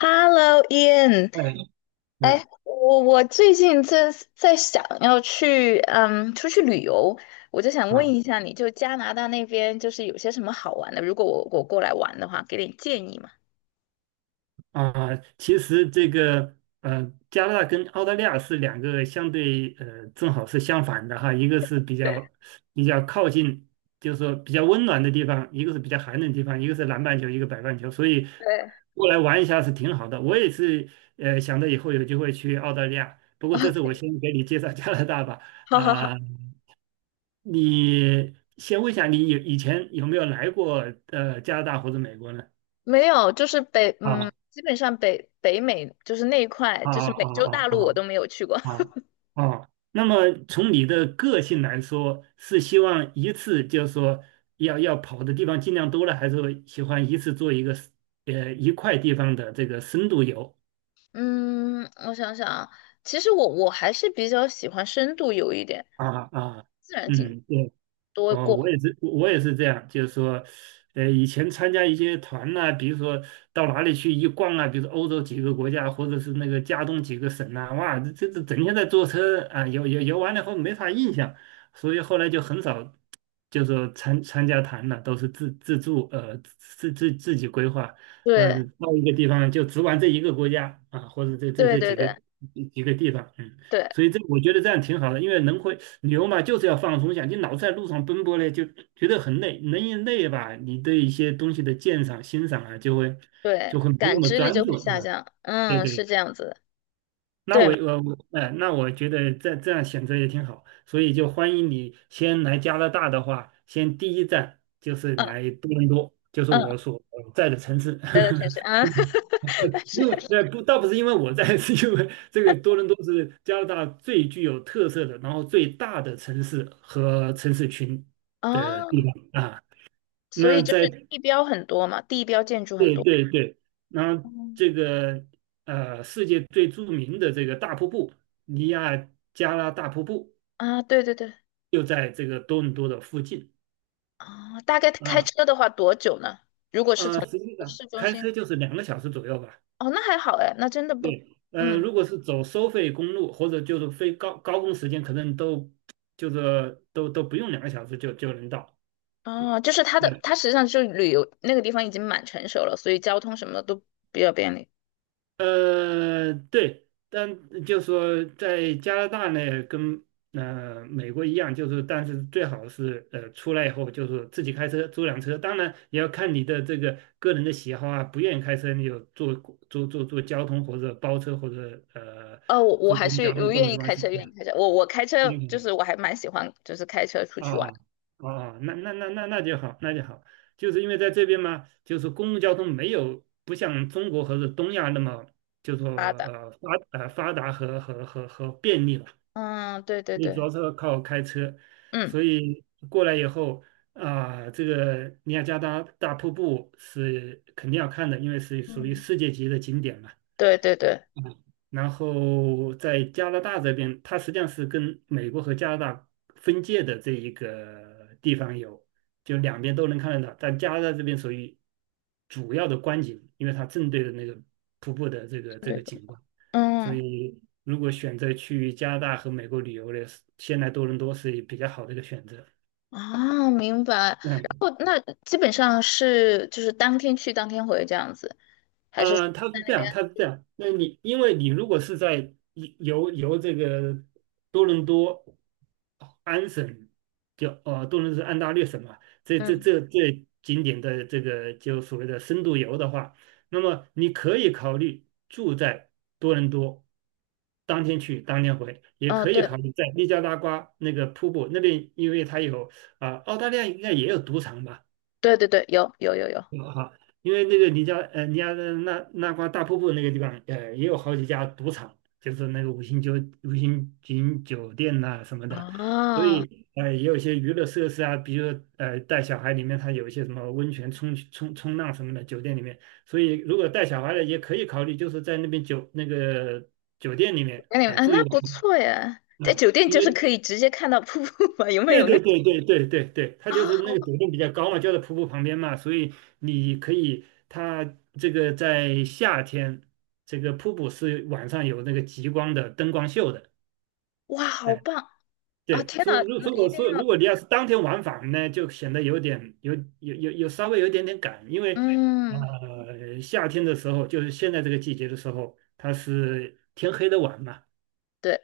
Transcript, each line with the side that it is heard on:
left: Hello, Ian，
right: 嗯。嗯。
left: 我最近在想要去出去旅游，我就想问
right: 啊。
left: 一下你，就加拿大那边就是有些什么好玩的？如果我过来玩的话，给点建议嘛。
right: 啊，其实这个加拿大跟澳大利亚是两个相对正好是相反的哈。一个是比较靠近，就是说比较温暖的地方，一个是比较寒冷的地方，一个是南半球，一个北半球，所以
left: 对，
right: 过来玩一下是挺好的。我也是想着以后有机会去澳大利亚，不过这次我先给你介绍加拿大吧
left: 好好好，
right: 啊。你先问一下，你以前有没有来过加拿大或者美国呢？
left: 没有，就是，
right: 啊
left: 基本上北美就是那一块，
right: 啊
left: 就是美
right: 啊
left: 洲大
right: 啊
left: 陆我都
right: 啊
left: 没有去过。
right: 啊啊！啊，那么从你的个性来说，是希望一次就是说要跑的地方尽量多了，还是说喜欢一次做一个一块地方的这个深度游？
left: 嗯，我想想啊，其实我还是比较喜欢深度游一点，
right: 啊啊，
left: 自然景
right: 嗯，对
left: 多
right: 哦，我
left: 过。
right: 也是，我也是这样，就是说，以前参加一些团呐、比如说到哪里去一逛啊，比如说欧洲几个国家，或者是那个加东几个省呐、哇，这整天在坐车啊，游完了以后没啥印象，所以后来就很少，就说参加团了，都是自助，自己规划，
left: 对
right: 嗯，到一个地方就只玩这一个国家啊，或者这这
left: 对
right: 这
left: 对
right: 几个
left: 对
right: 几个地方，嗯。
left: 对。
right: 所以这我觉得这样挺好的，因为人会旅游嘛，就是要放松一下。你老在路上奔波呢，就觉得很累，人一累吧，你对一些东西的鉴赏、欣赏啊，就会
left: 对，
right: 就会没那
left: 感
right: 么
left: 知力
right: 专
left: 就
right: 注
left: 会下
right: 啊。
left: 降。
right: 对
left: 嗯，
right: 对，
left: 是这样子的。
right: 那我
left: 对，
right: 我我，哎，那我觉得这样选择也挺好，所以就欢迎你先来加拿大的话，先第一站就是
left: 嗯
right: 来多伦多，就是我
left: 嗯，
right: 所在的城市。
left: 待在城市 啊。但是
right: 因为不，倒不是因为我在，是因为这个多伦多是加拿大最具有特色的，然后最大的城市和城市群的地
left: 啊，
right: 方啊。
left: 所
right: 那
left: 以就
right: 在
left: 是地标很多嘛，地标建筑很
right: 对
left: 多。
right: 对对，然后
left: 嗯。
right: 这个世界最著名的这个大瀑布尼亚加拉大瀑布
left: 啊，对对对。
right: 就在这个多伦多的附近
left: 啊，大概开
right: 啊。
left: 车的话多久呢？
right: 实际上
left: 市中
right: 开
left: 心？
right: 车就是两个小时左右吧。
left: 哦，那还好哎，那真的不，
right: 对，
left: 嗯。
right: 如果是走收费公路或者就是非高峰时间，可能都就是都不用两个小时就能到。
left: 哦，就是它的，它
right: 对，
left: 实际上就是旅游那个地方已经蛮成熟了，所以交通什么的都比较便利。
right: 对，但就是说在加拿大呢，跟美国一样，就是但是最好是出来以后就是自己开车租辆车，当然也要看你的这个个人的喜好啊，不愿意开车你就坐交通或者包车或者
left: 哦，我
right: 坐
left: 还
right: 公共
left: 是
right: 交通
left: 我
right: 都
left: 愿
right: 没
left: 意
right: 关
left: 开车，
right: 系。
left: 愿意开车。我开车就
right: 嗯
left: 是我还蛮喜欢，就是开车出
right: 哦
left: 去玩。
right: 哦哦，那就好，那就好。就是因为在这边嘛，就是公共交通没有不像中国和是东亚那么就说发达和便利吧，
left: 嗯，对对
right: 你主
left: 对。
right: 要是靠开车，
left: 嗯。
right: 所以过来以后啊、这个尼亚加拉大瀑布是肯定要看的，因为是属于
left: 嗯，
right: 世界级的景点嘛。
left: 对对对。
right: 嗯然后在加拿大这边，它实际上是跟美国和加拿大分界的这一个地方有，就两边都能看得到。但加拿大这边属于主要的观景，因为它正对着那个瀑布的这
left: 是
right: 个这
left: 这
right: 个
left: 个。
right: 景观，所
left: 嗯。
right: 以如果选择去加拿大和美国旅游的，先来多伦多是比较好的一个选择。
left: 啊，明白。然
right: 嗯，
left: 后那基本上是就是当天去当天回这样子，还是？
right: 嗯它是这样，它是这样。那你因为你如果是在游这个多伦多安省，就多伦多是安大略省嘛，这这
left: 嗯。
right: 这这景点的这个就所谓的深度游的话，那么你可以考虑住在多伦多，当天去当天回，也
left: 哦，
right: 可以考
left: 对
right: 虑在尼加拉瓜那个瀑布那边，因为它有啊、澳大利亚应该也有赌场吧。
left: 对对对，有有有有。
right: 啊，好。因为那个尼加拉那瓜大瀑布那个地方，也有好几家赌场，就是那个五星级酒店呐、什么的，所
left: 啊，
right: 以也有一些娱乐设施啊，比如说带小孩里面它有一些什么温泉冲浪什么的酒店里面，所以如果带小孩的也可以考虑，就是在那边酒那个酒店里面
left: 那你们
right: 啊、
left: 啊，
right: 住一
left: 那
right: 晚
left: 不错耶，在
right: 啊。
left: 酒店
right: 因
left: 就是
right: 为
left: 可以直接看到瀑布嘛，有没
right: 对
left: 有那
right: 对 对对对对对，它
left: 啊，
right: 就是那
left: 好
right: 个
left: 棒！
right: 抖动比较高嘛，就在瀑布旁边嘛，所以你可以，它这个在夏天，这个瀑布是晚上有那个极光的灯光秀的。
left: 哇，好
right: 哎，
left: 棒！啊，
right: 对，
left: 天
right: 所
left: 呐，
right: 以如
left: 那
right: 如果
left: 一定
right: 说如
left: 要，
right: 果你要是当天往返呢，就显得有点有有有有稍微有一点点赶，因为
left: 嗯。
right: 夏天的时候，就是现在这个季节的时候，它是天黑的晚嘛。
left: 对，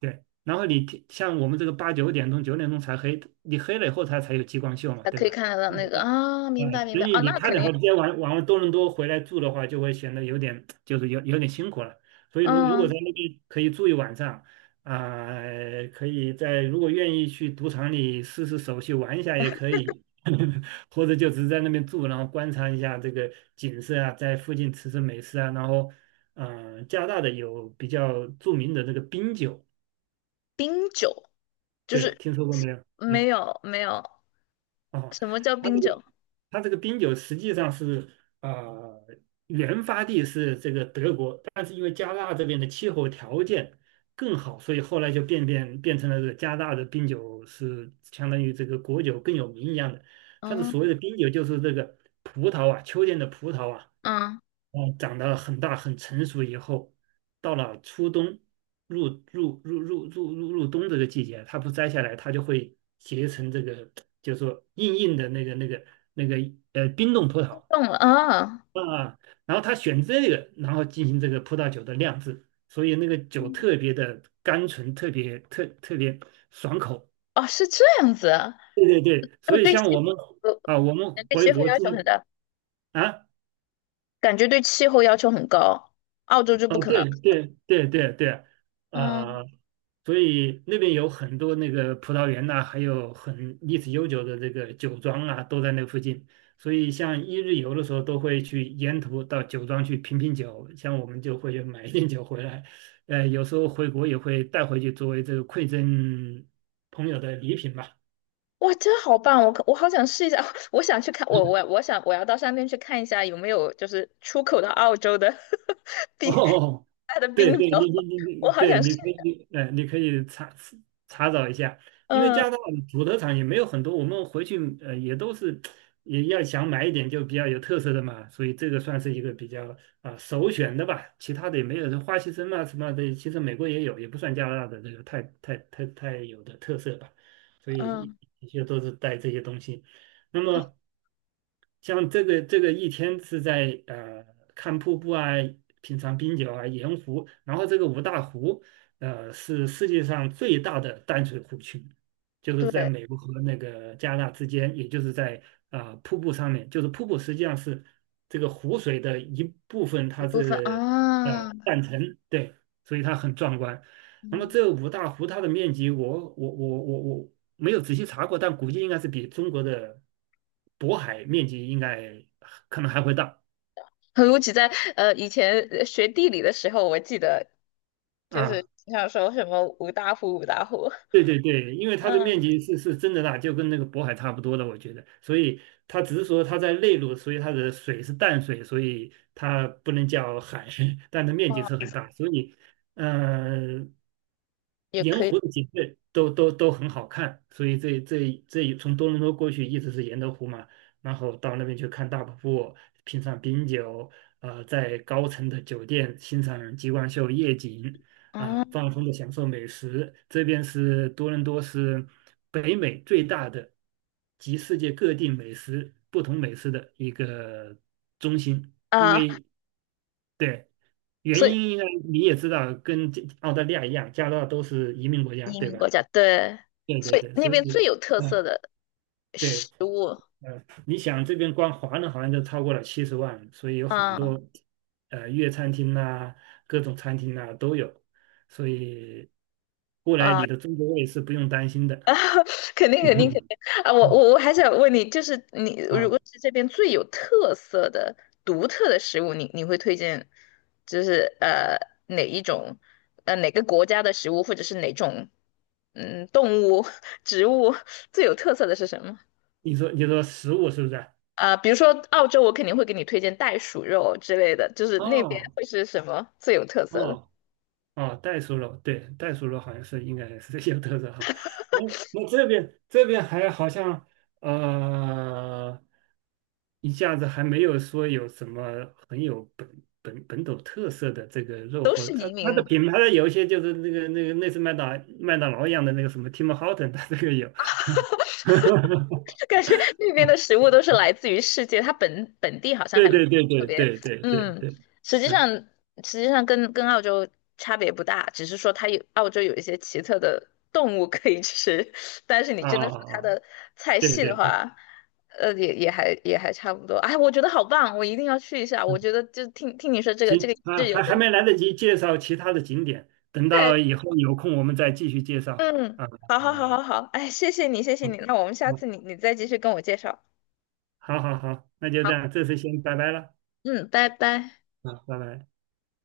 right: 对，然后你天像我们这个8、9点钟、九点钟才黑，你黑了以后它才有激光秀嘛，
left: 还
right: 对
left: 可以
right: 吧？
left: 看得到
right: 嗯，
left: 那个啊，明白
right: 呃，
left: 明
right: 所
left: 白
right: 以
left: 啊，
right: 你
left: 那
right: 看
left: 肯
right: 的话，
left: 定。
right: 直接往多伦多回来住的话，就会显得有点就是有点辛苦了。所以如果在
left: 嗯。
right: 那边可以住一晚上，啊、可以在如果愿意去赌场里试试手气玩一下也可以，或者就只是在那边住，然后观察一下这个景色啊，在附近吃吃美食啊，然后加拿大的有比较著名的这个冰酒。
left: 冰酒。就
right: 对，
left: 是
right: 听说过没有？嗯，
left: 没有没有，
right: 哦，
left: 什么叫
right: 它
left: 冰
right: 这个
left: 酒？
right: 它这个冰酒实际上是呃原发地是这个德国，但是因为加拿大这边的气候条件更好，所以后来就变成了这个加拿大的冰酒是相当于这个国酒更有名一样的。它的
left: 嗯
right: 所谓的冰酒就是这个葡萄啊，秋天的葡萄啊，
left: 嗯，
right: 长得很大很成熟以后，到了初冬，入冬这个季节，它不摘下来，它就会结成这个，就是说硬硬的那个冰冻葡萄
left: 懂了啊。
right: 啊。然后他选这个，然后进行这个葡萄酒的酿制，所以那个酒
left: 嗯。
right: 特别的甘醇，特别特特别爽口。
left: 哦，是这样子啊。
right: 对对，
left: 那
right: 所以
left: 对
right: 像我
left: 气，
right: 们啊，我们
left: 对
right: 回
left: 气候
right: 国
left: 要求很
right: 经
left: 大，
right: 啊。
left: 感觉对气候要求很高，澳洲就
right: 啊，
left: 不可能。
right: 对对对对对，啊，
left: 嗯。
right: 所以那边有很多那个葡萄园呐、还有很历史悠久的这个酒庄啊，都在那附近。所以像一日游的时候，都会去沿途到酒庄去品品酒，像我们就会买一点酒回来，有时候回国也会带回去作为这个馈赠朋友的礼品吧。
left: 哇，真好棒！我好想试一下，我想去看，我想我要到上面去看一下有没有就是出口到澳洲的 冰
right: 哦，
left: 它的
right: 对
left: 冰酒，
right: 对，你，
left: 我好
right: 对，
left: 想
right: 你
left: 试。
right: 可以，你可以查找一下，因为加拿
left: 嗯
right: 大的土特产也没有很多，我们回去也都是也要想买一点就比较有特色的嘛，所以这个算是一个比较啊、首选的吧，其他的也没有，像花旗参啊什么的，其实美国也有，也不算加拿大的这个太有的特色吧，所以
left: 嗯。
right: 一些都是带这些东西。那
left: 啊，
right: 么像这个一天是在看瀑布啊，品尝冰酒啊，盐湖，然后这个五大湖是世界上最大的淡水湖群，就是在
left: 对，
right: 美国和那个加拿大之间，也就是在啊、瀑布上面，就是瀑布实际上是这个湖水的一部分，
left: 一
right: 它
left: 部分
right: 是呃
left: 啊。
right: 断层，对，所以它很壮观。那么
left: 嗯。
right: 这个五大湖它的面积我，我没有仔细查过，但估计应该是比中国的渤海面积应该可能还会大
left: 尤其在以前学地理的时候，我记得就是
right: 啊。
left: 经常说什么五大湖五大湖。
right: 对对对，因为它的面
left: 嗯。
right: 积是真的大，就跟那个渤海差不多的，我觉得。所以它只是说它在内陆，所以它的水是淡水，所以它不能叫海，但它面积
left: 哦，
right: 是很大。所以，嗯。
left: 也可
right: 沿
left: 以。
right: 湖的景色都很好看，所以这从多伦多过去一直是沿着湖嘛，然后到那边去看大瀑布，品尝冰酒，在高层的酒店欣赏极光秀夜景，啊，
left: 嗯。
right: 放松的享受美食。这边是多伦多是北美最大的集世界各地美食不同美食的一个中心，因
left: 啊，
right: 为对，原
left: 所以
right: 因应该你也知道，跟这澳大利亚一样，加拿大都是移民国家，
left: 移
right: 对
left: 民
right: 吧？
left: 国家对，
right: 对对
left: 所以
right: 对，
left: 那
right: 所
left: 边最
right: 以，
left: 有特色
right: 嗯，
left: 的
right: 对，
left: 食物。
right: 嗯，你想这边光华人好像就超过了70万，所以有很
left: 嗯。
right: 多粤餐厅呐、各种餐厅呐、都有，所以过来
left: 啊。
right: 你的中国胃是不用担心的。
left: 啊，肯定肯定肯定。啊！我 还想问你，就是你如果
right: 啊，
left: 是这边最有特色的、独特的食物，你会推荐，就是哪一种，哪个国家的食物，或者是哪种动物、植物最有特色的是什么？
right: 你说食物是不是？
left: 啊、比如说澳洲，我肯定会给你推荐袋鼠肉之类的，就是那边
right: 哦
left: 会是什么最有特色的？
right: 哦哦，袋鼠肉，对，袋鼠肉好像是应该是有特色哈。那那这边还好像呃，一下子还没有说有什么很有本土特色的这个肉，
left: 都
right: 或者
left: 是
right: 它
left: 移
right: 它的
left: 民。
right: 品牌有一些就是那个类似麦当劳一样的那个什么 Tim Horton，它这个有。
left: 感觉那边的食物都是来自于世界，它本地好像
right: 对
left: 还
right: 对对
left: 特
right: 对
left: 别，
right: 对对对
left: 嗯，
right: 对，
left: 实际
right: 嗯
left: 上实际上跟澳洲差别不大，只是说它有澳洲有一些奇特的动物可以吃，但是你
right: 啊
left: 真的说
right: 啊，
left: 它
right: 啊
left: 的菜
right: 对
left: 系
right: 对
left: 的
right: 对。
left: 话，也还差不多。哎，我觉得好棒，我一定要去一下。我
right: 嗯
left: 觉得就听听你说这个这个
right: 行啊，
left: 这有
right: 还
left: 点
right: 没来得及介绍其他的景点，等
left: 太，
right: 到以后有空我们再继续介绍。
left: 嗯，
right: 啊、
left: 好好好
right: 呃，
left: 好好，哎，谢谢你，那我们下次你再继续跟我介绍。
right: 好好好，那就这
left: 好。
right: 样，这次先拜拜了，
left: 嗯，拜拜。
right: 啊，拜拜。